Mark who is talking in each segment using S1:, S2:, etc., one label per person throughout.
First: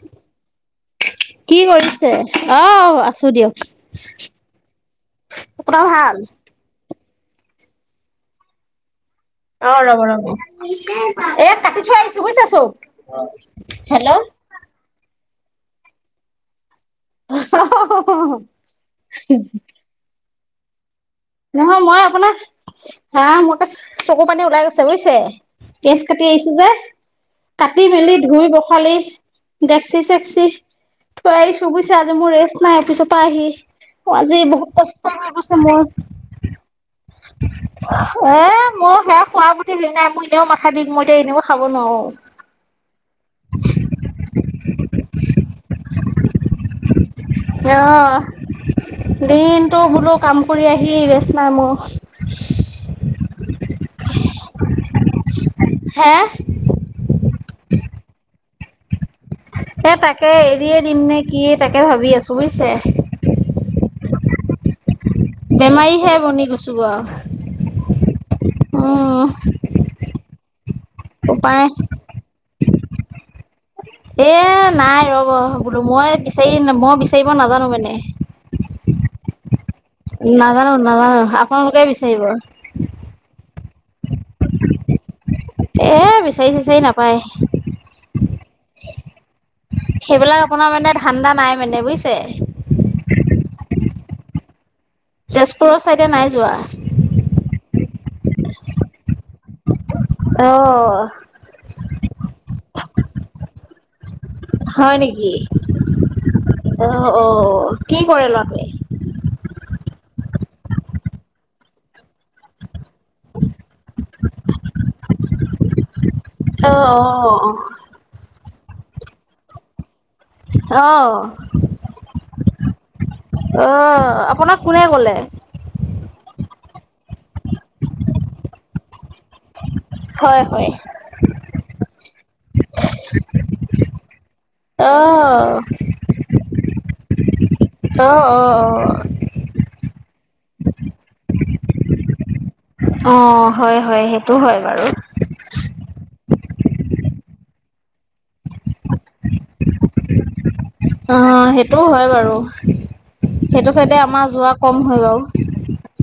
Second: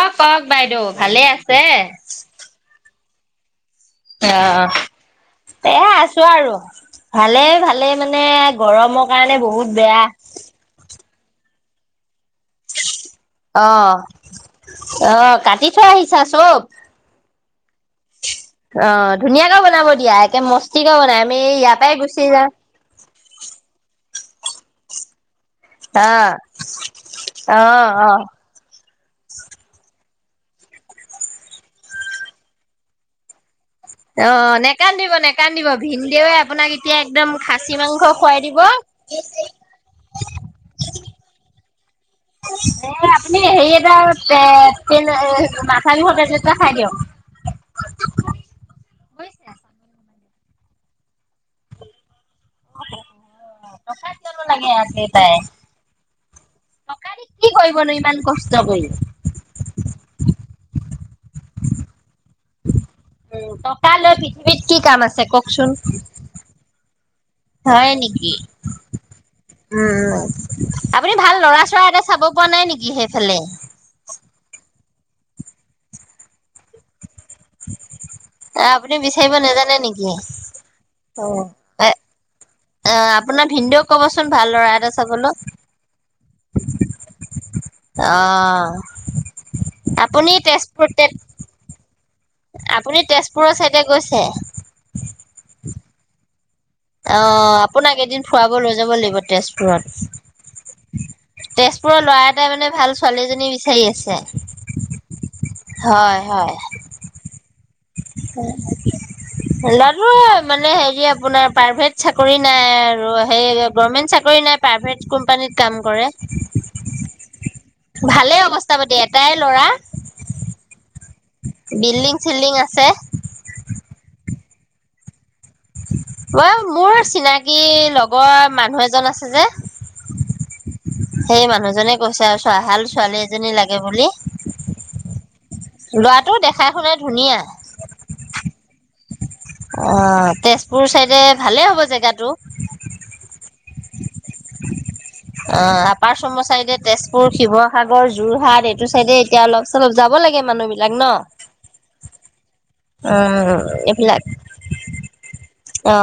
S1: অ কওক বাইদেউ ভালে
S2: কি
S1: আছে?
S2: কৰিছে অ আছো দিয়ক
S1: অ এ
S2: আপোনাৰ ভাল?
S1: আছো আৰু ভালে ভালে মানে গৰমক
S2: অ ৰব ৰব এ কাটি থৈ আহিছো বুইছে চোক
S1: অহ অহ কাটি থৈ আহিছা চব
S2: [unintelligible]
S1: অ ধুনীয়াকে বনাব দিয়া একে মস্তিকে বনাই আমি ইয়াৰ
S2: নহয়
S1: পাই
S2: মই
S1: গুচি
S2: আপোনাৰ
S1: যা
S2: হা মোৰত চকু পানী ওলাই গৈছে বুইছে পিয়াঁজ
S1: অ
S2: কাটি আহিছো যে
S1: অ
S2: কাটি
S1: অ
S2: মেলি ধুই বখালি দেকছি চেকছি থই আহিছো বুইছে আজি মোৰ ৰেষ্ট নাই অফিচৰ পৰা আহি অ আজি বহুত কষ্ট হৈছে মোৰ
S1: দেউৱে আপোনাক এতিয়া একদম খাচী মাংস খুৱাই দিব
S2: মোৰ [unintelligible] নাই মো এনেও মাথা বিষ মই এতিয়া এনেও খাব নোৱাৰো
S1: এ আপুনি হেৰি এটা তে পিল এ মাথা বিষৰ টেবলেট এটা খাই দিয়ক
S2: নাইহোৱা [unintelligible]
S1: বুজিছে
S2: দিনতটো বোলো কাম কৰি আহি ৰেষ্ট নাই মোৰ।
S1: কল লাগে আছে তাই [unintelligible]
S2: হে
S1: কি কৰিবনো ইমান কষ্ট কৰি।
S2: এ তাকে এৰিয়ে দিম নে কি তাকে ভাবি আছো বুজিছে।
S1: উ টকা লৈ পৃথিৱীত কি কাম আছে। কওকচোন
S2: বেমাৰীহে বনি গৈছো। আৰু
S1: হয় নেকি
S2: উম
S1: উম আপুনি ভাল লৰা
S2: উপায়
S1: চৰা এটা চাব পোৱা নাই নেকি সেইফালে-
S2: এ নাই ৰব বোলো মই বিচাৰি মই বিচাৰিব নাজানো মানে।
S1: আপুনি বিচাৰিব নেজানে নেকি অ'।
S2: নাজানো নাজানো আকৌ মোকে
S1: এ
S2: বিচাৰিব।
S1: অ আপোনাৰ ভিনদেউক কবচোন ভাল ল'ৰা এটা চাবলৈ।
S2: এ বিচাৰি তিচাৰি নাপায়।
S1: অ আপুনি
S2: সেইবিলাক আপোনাৰ
S1: তেজপুৰ
S2: মানে
S1: তে
S2: ধান্দা নাই মানে বুজিছে।
S1: আপুনি তেজপুৰৰ চাইডে গৈছে।
S2: তেজপুৰৰ ছাইডে নাই যোৱা।
S1: অ আপোনাক এদিন ফুৰাব লৈ যাব লাগিব
S2: অ
S1: তেজপুৰত- তেজপুৰৰ ল'ৰা এটাই মানে ভাল ছোৱালীজনী বিচাৰি আছে। হয় হয়।
S2: অঁ অঁ
S1: উ ল'ৰাটো মানে হেৰি আপোনাৰ প্ৰাইভেট চাকৰি নাই। আৰু সেই গভমেন্ট, চাকৰি নাই প্ৰাইভেট কোম্পানীত কাম কৰে।
S2: অ অ অ
S1: ভালে অৱস্থা পাতি এটাই ল'ৰা।
S2: আ
S1: বিল্ডিং চিল্ডিং আছে।
S2: অ আপোনাক কোনে কলে
S1: অ মোৰ চিনাকি লগৰ মানুহ এজন আছে। যে
S2: হয় হয়।
S1: সেই মানুহজনে কৈছে আৰু চ ভাল ছোৱালী এজনী লাগে বুলি।
S2: অ',
S1: ল'ৰাটো দেখাই শুনাই ধুনীয়া।
S2: অ অ অ
S1: অ তেজপুৰ চাইডে ভালে হ'ব জেগাটো।
S2: অ হয় হয় সেইটো হয়। বাৰু
S1: অ আপাৰ আসামৰ তেজপুৰ, শিৱসাগৰ, যোৰহাট, সেইটো চাইডে এতিয়া অলপ চলপ যাব লাগে মানুহ বিলাক ন।
S2: সেইটো হয়। বাৰু সেইটো
S1: উম
S2: চাইডে
S1: এইবিলাক
S2: আমাৰ যোৱা কম হয় বাৰু।
S1: অ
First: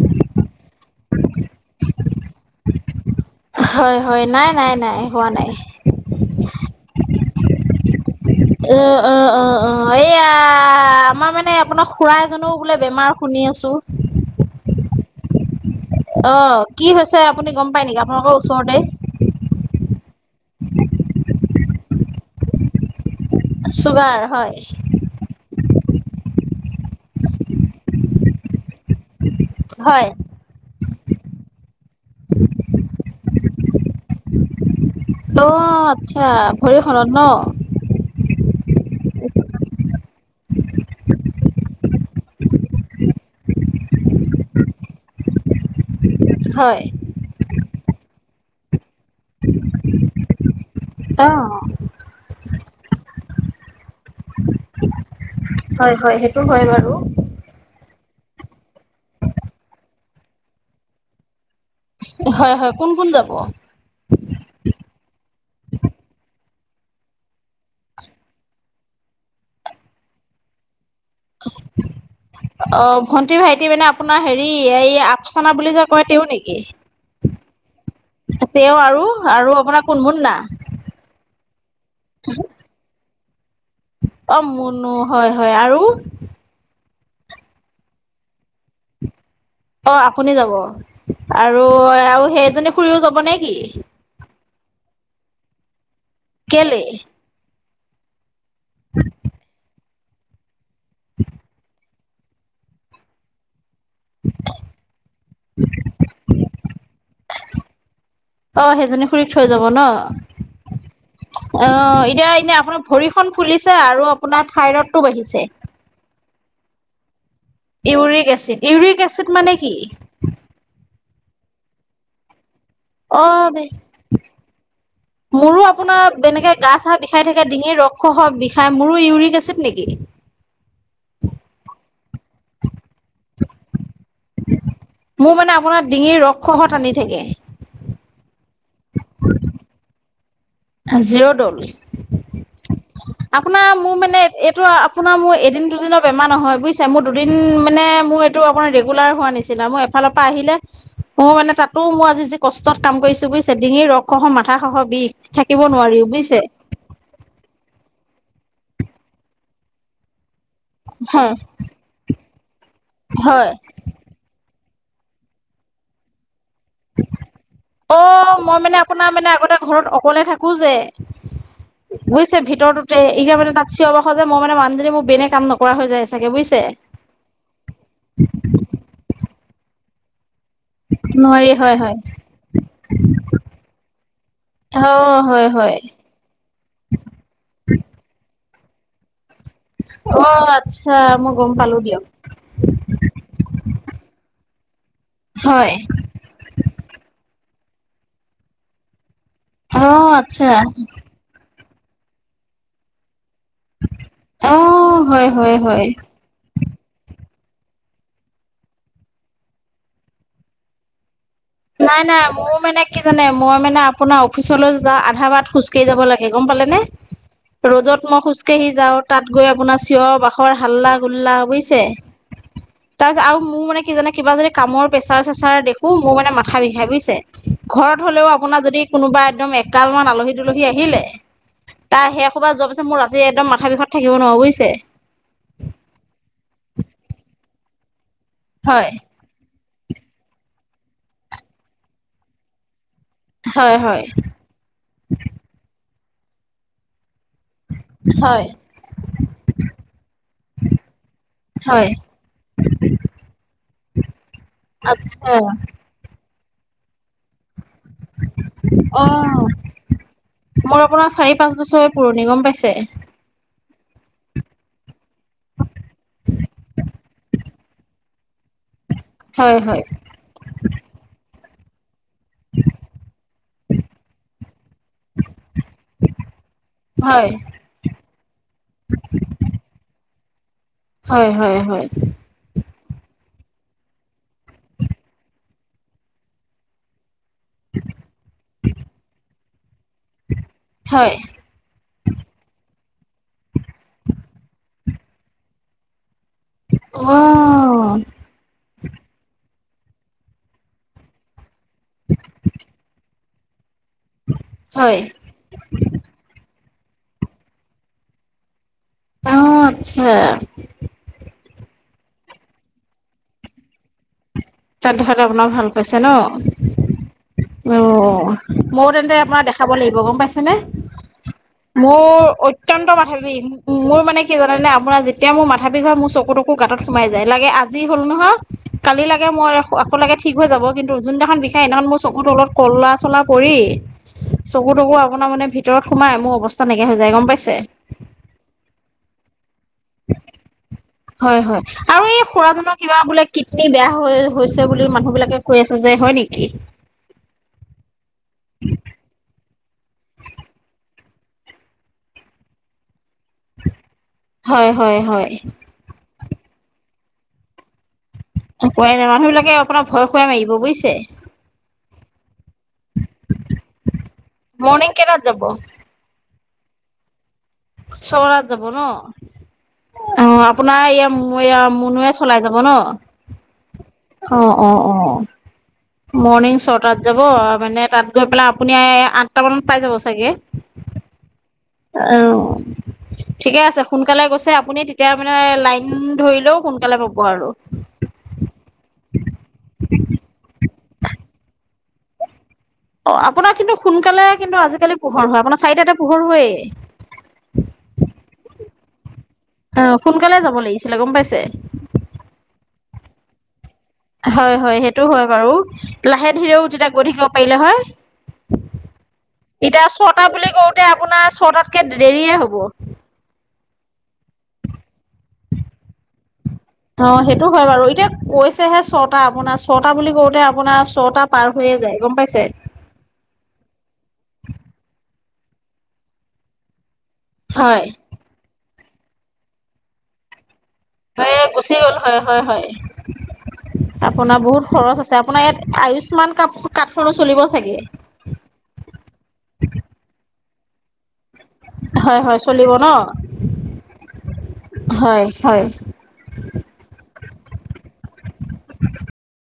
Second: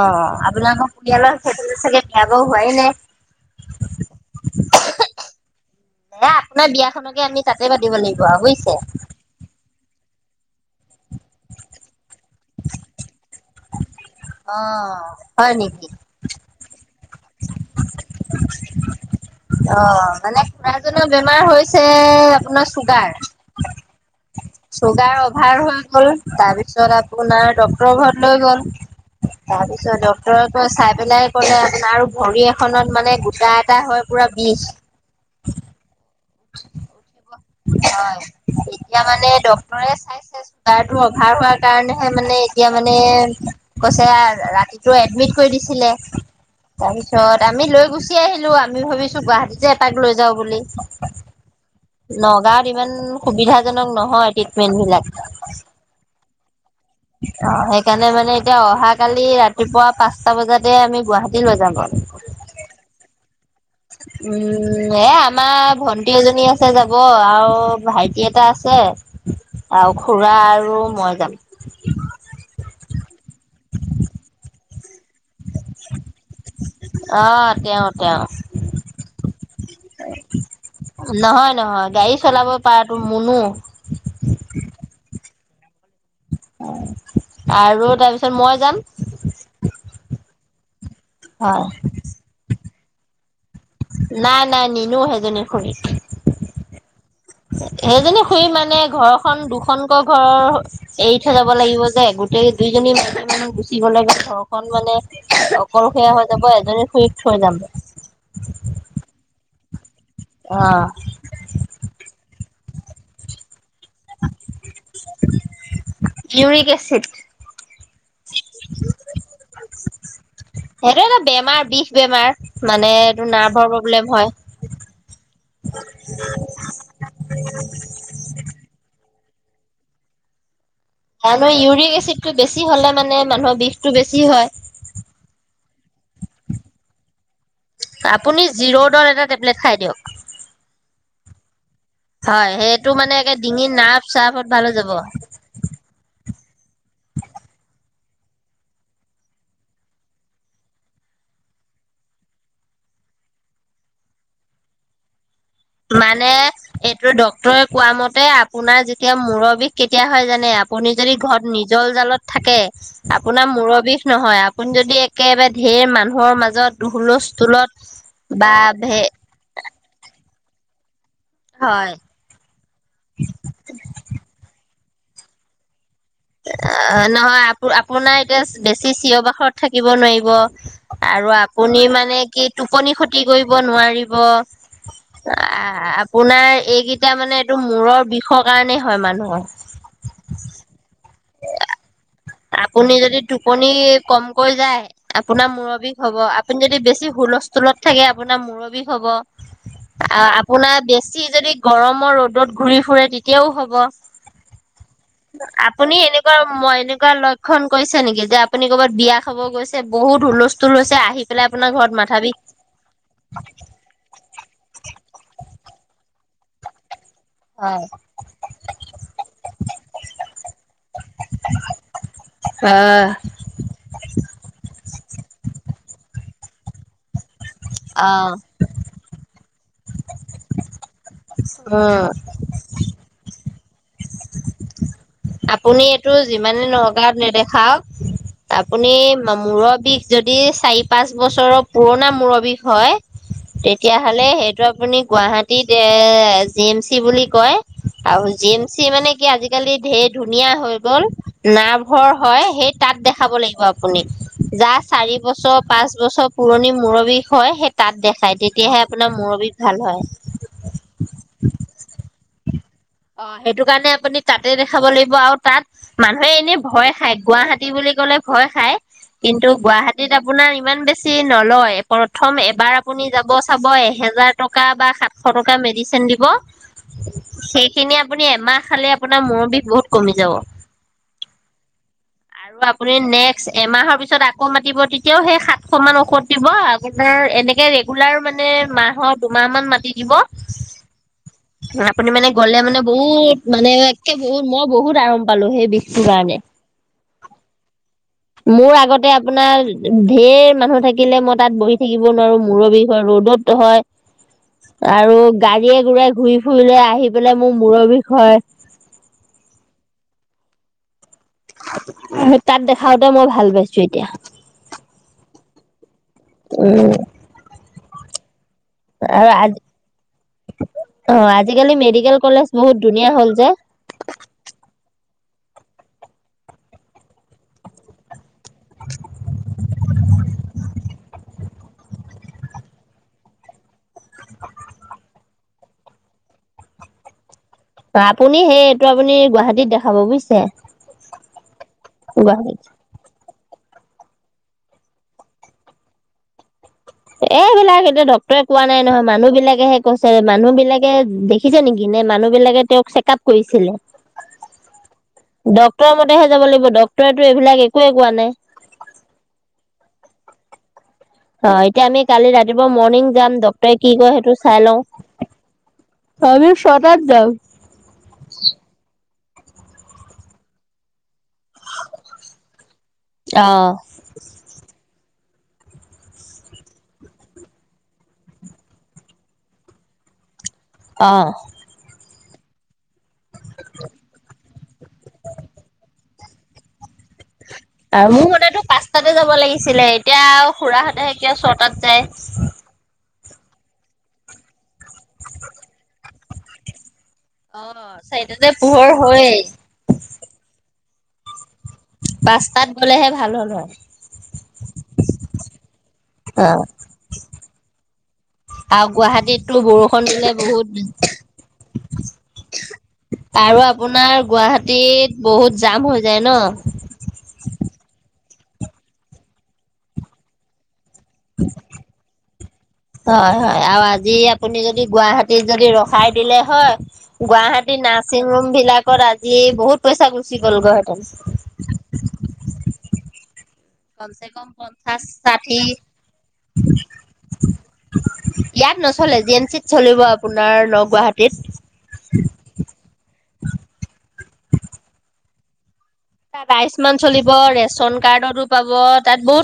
S1: আপোনাৰ পৰিয়ালৰ সেইটো চাগে বিয়া বাৰু হোৱাই নাই।
S2: হয় হয় নাই নাই নাই হোৱা নাই।
S1: এ আপোনাৰ বিয়াখনকে আমি তাতে পাতিব লাগিব। আৰু বুজিছে
S2: অ অ অ অ এইয়া আমাৰ মানে আপোনাৰ খুৰাই এজনেও বোলে বেমাৰ শুনি আছো।
S1: অ হয় নকি?
S2: অ কি হৈছে আপুনি গম পায় নেকি? আপোনালোকৰ ওচৰতে
S1: অ মানে খজনৰ বেমাৰ হৈছে আপোনাৰ চুগাৰ।
S2: চুগাৰ হয়
S1: চুগাৰ অভাৰ হৈ গ'ল তাৰপিছত আপোনাৰ ডক্তৰ ঘৰত লৈ গল তাৰ পিছত
S2: হয়।
S1: ডক্টৰে কয় চাই পেলাই কলে তাৰ ভৰি এখনত মানে গোটা এটা হয় পুৰা বিষ।
S2: তো আচ্ছা ভৰিখনত ন?
S1: হয় এতিয়া মানে ডক্টৰে চাই চুগাৰতো অভাৱ হোৱাৰ কাৰণেহে মানে এতিয়া মানে কৈছে আও ৰাতিটো এডমিট কৰি দিছিলে
S2: হয়,
S1: তাৰপিছত আমি লৈ গুচি আহিলোঁ আমি ভাবিছোঁ গুৱাহাটীতে এপাক লৈ যাওঁ বুলি।
S2: অহ
S1: নগাঁওত ইমান সুবিধাজনক নহয় ট্ৰিটমেন্ট বিলাক।
S2: হয় হয় সেইটো হয় বাৰু।
S1: অহ সেইকাৰণে মানে এতিয়া অহা কালি ৰাতিপুৱা পাঁচটা বজাতে আমি গুৱাহাটী লৈ যাম ক
S2: হয় হয় কোন কোন যাব?
S1: উম এ আমাৰ ভন্টি এজনী আছে যাব আও অ‌ ভাইটি এটা আছে আৰু খুড়া আৰু মই যাম
S2: অ ভন্টি ভাইটি মানে আপোনাৰ হেৰি এই চৌনা বুলি যে কয় তেওঁ নেকি।
S1: অ তেওঁ তেওঁ
S2: তেওঁ আৰু আৰু আপোনাৰ কোন মুন্না?
S1: নহয় নহয় গাড়ী চলাব পৰাতো মুনো।
S2: অ মুনো হয় হয় আৰু।
S1: আৰু তাৰপিছত মই যাম
S2: অ আপুনি যাব আৰু
S1: হয়
S2: আৰু সেইজনী খুৰীও যাব নে কি
S1: নাই নাই নিনো সেইজনী খুৰীক
S2: কেলে?
S1: সেইজনী খুড়ী মানে ঘৰখন দুখনকৈ ঘৰৰ এৰি থৈ যাব লাগিব যে যে গোটেই দুইজনী মাইকী মানুহ গুচি যায় গুচি গে ঘৰখন মানে অকলশৰীয়া হৈ যাব এজনী খুড়ীক থৈ যাম।
S2: অ'হ সেইজনী খুুৰীক থৈ যাব ন'।
S1: অহ
S2: অহ' এতিয়া এনে আপোনাৰ ভৰিখন ফুলিছে আৰু আপোনাৰ থাই ৰডটো বাঢ়িছে।
S1: Uric acid
S2: uric acid uric acid মানে কি
S1: সেইটো এটা বেমাৰ বিষ বেমাৰ মানে
S2: অ
S1: এইটো
S2: বে
S1: নাৰ্ভৰ প্ৰব্লেম হয়
S2: মোৰো আপোনাৰ যেনেকে গা চা বিষাই থাকে ডিঙিৰ ৰস হ বিষাই মোৰো ইউৰিক এচিড নেকি
S1: মানুহৰ ইউৰিক এচিডতটো বেছি হ'লে মানে মানুহৰ বিষটো বেছি হয়
S2: মোৰ মানে আপোনাৰ ডিঙিৰ ৰসত টানি থাকে
S1: আপুনি জিৰ'ডাৰএটা টেবলেট খাই দিয়ক
S2: অহ জিঅ' দ'।
S1: হয় সেইটো মানে একে
S2: আপোনাৰ
S1: ডিঙিৰ
S2: মোৰ
S1: নাৰ্ভ
S2: মানে
S1: চাৰ্ভত
S2: এইটো
S1: ভাল হৈ যাব।
S2: আপোনাৰ মোৰ এদিন দুদিনত বেমাৰ নহয় বুজিছে মোৰ দুদিন মানে মোৰ এইটো আপোনাৰ ৰেগুলাৰ হোৱা নিচিনা মই এফালৰ পৰা আহিলে মই মানে তাতো মই আজি যি কষ্টত কাম কৰিছো বুজিছে ডিঙিৰ ৰসহ মাথা খহৰ বিষ থাকিব নোৱা
S1: মানে এইটো ডক্টৰে কোৱা মতে আপোনাৰ যেতিয়া মূৰৰ বিষ কেতিয়া হয় জানে আপুনি যদি
S2: হয়
S1: ঘৰত নিজৰ জালত থাকে আপোনাৰ
S2: হয়
S1: মূৰৰ বিষ নহয়। [inaudible] যদি একেবাৰে ঢেৰ মানুহৰ মাজত হুলস্থুলত
S2: অ
S1: বা
S2: মই মানে
S1: ধে।
S2: আপোনাৰ মানে আগতে ঘৰত অকলে থাকোঁ যে।
S1: হয়।
S2: বুজিছে ভিতৰতে এই যে মান তাত চিঞৰ বাখৰ মানে মানুহজনী মোক বেনে কামত। কোৱা হৈ যায় চাগে। বুজিছে।
S1: অ নহয় আপ আপোনাৰ এতিয়া বেছি চিঞৰ বাখৰত থাকিব নোৱাৰিব। আৰু
S2: নোৱাৰি হয়
S1: আপুনি
S2: হয়।
S1: মানে কি টোপনি ক্ষতি কৰিব নোৱাৰিব।
S2: অ হয় হয়।
S1: আপোনাৰ এইকেইটা মানে এইটো মূৰৰ বিষৰ কাৰণেই হয় মানুহ।
S2: অ আচ্ছা মই গম পালো দিয়া।
S1: আপুনি যদি টোপনি কমকৈ যায় আপোনাৰ
S2: হয়।
S1: মুৰৰ বিষ। হব আপুনি যদি বেছি হুলস্থুলত থাকে আপোনাৰ মুৰৰ বিষ হবহ
S2: অ'
S1: আ
S2: আচ্ছা
S1: আপোনাৰ বেছি যদি গৰমৰ ৰ'দত ঘূৰি ফুৰে তেতিয়াও হ'ব। ব
S2: অ' হয় হয় হয়।
S1: আপুনি এনেকুৱা মই এনে। কোৱা লক্ষণ কৈছে নেকি যে আপুনি ক'ৰবাত বিয়া খাব গৈছে বহুত হুলস্থুল হৈছে আহি। পেলাই আপোনাৰ ঘৰত
S2: নাই
S1: মাথা
S2: নাই
S1: বিষ
S2: মোৰ মানে কি জানে মই মানে। আপোনাৰ অফিচলৈ যা আধা বাট খোজকাঢ়ি যাব লাগে গ'ম পালেনে,
S1: হয়
S2: ৰ'দত মই খোজ। কেহি যাও তাত গৈ আপোনাৰ চিঞৰ বাখৰ হাল্লা গুল্লা বুজিছে। তাৰপিছত আৰু মোৰ মানে কি জানে কিবা যদি কামৰ প্ৰেছাৰ চেচাৰ দেখো মোৰ মানে মা। ঠা বিষাই বুজিছে ঘৰত
S1: অ'
S2: হলেও আপোনাৰ যদি কোনোবা একদম একাল মান আলহী ডুলহী আহিলে। তা
S1: উম
S2: সেইসোপা যোৱাৰ পিছত মোৰ ৰাতি একদম মাথা বিষত থাকিব নোৱাৰো বুজিছে।
S1: আপুনি এইটো যিমানেই নগাঁৱত নেদেখাওঁক
S2: হয়।
S1: আপুনি। মূৰৰ বিষ যদি চাৰি পাঁচ বছৰৰ পুৰণা মূৰৰ বিষ হয়।
S2: হয় হয়।
S1: তেতিয়াহ'লে সেইটো আপুনি গুৱাহাটীত এ জি এম চি বুলি কয়। আৰু
S2: হয়।
S1: জি এম চি মানে কি আজিকালি ধে ধুনীয়া হৈ গ'ল। নাভ
S2: হয়
S1: ঘৰৰ হয়াই সেই তাত দেখাব লাগিব আপুনি। যা চাৰি
S2: আচ্ছা
S1: বছৰ পাঁচ বছৰ। পুৰণি মূৰৰ বিষ হয় সেই তাঁত দেখায় তেতিয়াহে
S2: অ
S1: আপোনাৰ মূৰৰ বিষ ভাল হয়।
S2: মোৰ আপোনাৰ চাৰি পাঁচ বছৰৰ পুৰণিগম পাইছে।
S1: অ সেইটো কাৰণে আপুনি। তাতে দেখাব লাগিব আৰু তাত মানুহে এনেই ভয় খায় গুৱাহাটী বুলি ক'লে ভয় খায়। কিন্তু
S2: হয় হয়
S1: গুৱাহাটীত আপোনাৰ ইমান বেছি নলয়। প্ৰথম এবাৰ আপুনি যাব চাব এহেজাৰ টকা বা সাতশ টকা মেডিচিন দিব।
S2: হয়।
S1: খিনি আপুনি এমাহ খালে আপোনাৰ মূৰ বিষ বহুত কমি যাব।
S2: হয় হয় হয়।
S1: আৰু আপুনি নেক্সট এমাহৰ পিছত আকৌ মাতিব তেতিয়াও সেই সাত। অকমান ঔষধ দিব আপোনাৰ এনেকে ৰেগুলাৰ মানে মাহৰ দুমাহ মান মাতি।
S2: হয়
S1: [unintelligible] আপুনি মানে। গ'লে মানে বহুত মানে একে বহুত মই বহুত আৰাম পালো সেই বিষটোৰ কাৰণে।
S2: অ।
S1: মোৰ আগতে আপোনাৰ ঢেৰ মানুহ থাকিলে মই তাত বহি থাকিব নোৱাৰো মুৰৰ বিষ। ৰ'দত হয়।।
S2: হয়
S1: আৰু গাড়ীয়ে ঘুৰা ঘূৰি ফুৰিলে আহি পেলাই মোৰ মূৰৰ বিষ হয়।
S2: অ' আচ্ছা।
S1: তাত দেখাওতে মই ভাল পাইছো এতিয়া।
S2: তাত দেখাওতে আপোনাৰ ভাল পাইছে
S1: উম
S2: ন? অ ময়ো তেন্তে
S1: আৰু
S2: আপোনাৰ
S1: আজি
S2: দেখাব লাগিব, গম পাইছেনে?
S1: অ আজিকালি মেডিকেল
S2: মোৰ
S1: কলেজ বহুত
S2: অত্যন্ত
S1: ধুনীয়া
S2: মাথাৰ
S1: হ'ল
S2: বিষ।
S1: যে
S2: মোৰ মানে কি জানেনে? আপোনাৰ যেতিয়া মোৰ মাথা বিষ হয় মোৰ চকুটকু গাঁতত সোমাই যায়, লাগে আজি হ'ল নহয় কালিলে মই আক লাগে ঠিক হৈ যাব কিন্তু যোনদিনাখন বিষাই সিদিনাখন মোৰ চকুুৰ তলত কলা চলা পৰি চকু তকু আপোনাৰ মানে ভিতৰত সোমাই মোৰ অৱস্থা নাইকিয়া হৈ যায়, গম পাইছে?
S1: আপুনি সেই এইটো আপুনি গুৱাহাটীত দেখাব বুইছে,
S2: হয় হয়। আৰু এই
S1: গুৱাহাটীত
S2: খুৰাজনৰ কিবা বোলে কিডনী বেয়া হৈ হৈছে বুলি মানুহ বিলাকে কৈ আছে যে, হয় নেকি?
S1: এইবিলাক সেইটো ডক্তৰে কোৱা নাই নহয়, মানুহ বিলাকেহে কৈছে মানুহ বিলাকে দে দেখিছে নেকি নে মানুহ বিলাকে তেওঁক চেক আপ কৰিছিলে?
S2: হয় হয় হয়।
S1: ডক ডাক্তৰৰ মতেহে যাব লাগিব, ডক্তৰেতো এইবিলাক একোৱে কোৱা নাই।
S2: কোৱাই নাই মানুহ বিলাকে অপোনাক ভয় খুৱাই মাৰিব, বুইছে।
S1: অ এতিয়া আমি কালি ৰাতিপুৱা মৰ্ণিং যাম ডক্তৰে কি কয় সেইটো চাই
S2: মৰ্ণিং কেইটাত
S1: লওঁ।
S2: যাব?
S1: আমি ছটাত যাওঁ।
S2: ছটাত যাব ন? অ আপোনাৰ এইয়া এইয়া মুনুয়ে চলাই যাব ন?
S1: অ।
S2: অ অ অ অ। মৰ্ণিং ছটাত যাব মানে তাত গৈ পেলাই আপুনি আঠটা মানত পাই যাব চাগে?
S1: অঁহ।
S2: অহ। ঠিকে আছে সোনকালে গৈছে আপুনি তেতিয়া মানে লাইন ধৰিলেও সোনকালে পাব আৰু।
S1: মোৰ মতেটো পাঁচটাতে যাব লাগিছিলে এতিয়া খুৰাহঁতেহে কিয় ছটাত যায়।
S2: অ আপোনাৰ কিন্তু সোনকালে কিন্তু আজিকালি পোহৰ হয়, আপোনাৰ চাৰিটাতে পোহৰ হয়েই।
S1: অ চাৰিটাতে পোহৰ হয়েই।
S2: আহ সোনকালে যাব লাগিছিলে গম পাইছে।
S1: পাঁচটাত গ'লেহে ভাল হ'ল হয়।
S2: হয় হয় সেইটো হয় বাৰু, লাহে
S1: অ',
S2: ধীৰেও তেতিয়া গৈ থাকিব পাৰিলে হয়।
S1: আৰু গুৱাহাটীততো
S2: এতিয়া
S1: বৰষুণ
S2: ছটা
S1: দিলে
S2: বুলি
S1: বহুত
S2: কওতে আপোনাৰ ছটাতকে দেৰিয়ে হ'ব।
S1: আৰু আপোনাৰ গুৱাহাটীত বহুত জাম হৈ যায় ন।
S2: অ সেইটো হয় বাৰু, এতিয়া কৈছেহে ছটা আপোনাৰ ছটা বুলি কওঁতে আপোনাৰ ছটা পাৰ হৈয়ে যায়, গম পাইছে?
S1: হয় হয় আৰু আজি আপুনি যদি গুৱাহাটীত যদি ৰখাই দিলে হয় গুৱাহাটীৰ
S2: হয়
S1: নাৰ্ছিং হোম বিলাকত আজি বহুত পইচা গুচি গ'লগৈ হেঁতেন।
S2: এই গুচি গ'ল হয় হয় হয়।
S1: কমচে
S2: আপোনাৰ
S1: কম
S2: বহুত খৰচ
S1: পঞ্চাশ
S2: আছে, আপোনাৰ ইয়াত
S1: ষাঠি
S2: আয়ুস্মান কাৰ্ড কাৰ্ডখনো চলিব চাগে।
S1: ইয়াত নচলে জি এন চিত চলিব আপোনাৰ ন গুৱাহাটীত।
S2: হয় হয় চলিব ন? হয় হয়।
S1: তাত আয়ুস্মান চলিব ৰেচন কাৰ্ডতো পাব তাত বহুত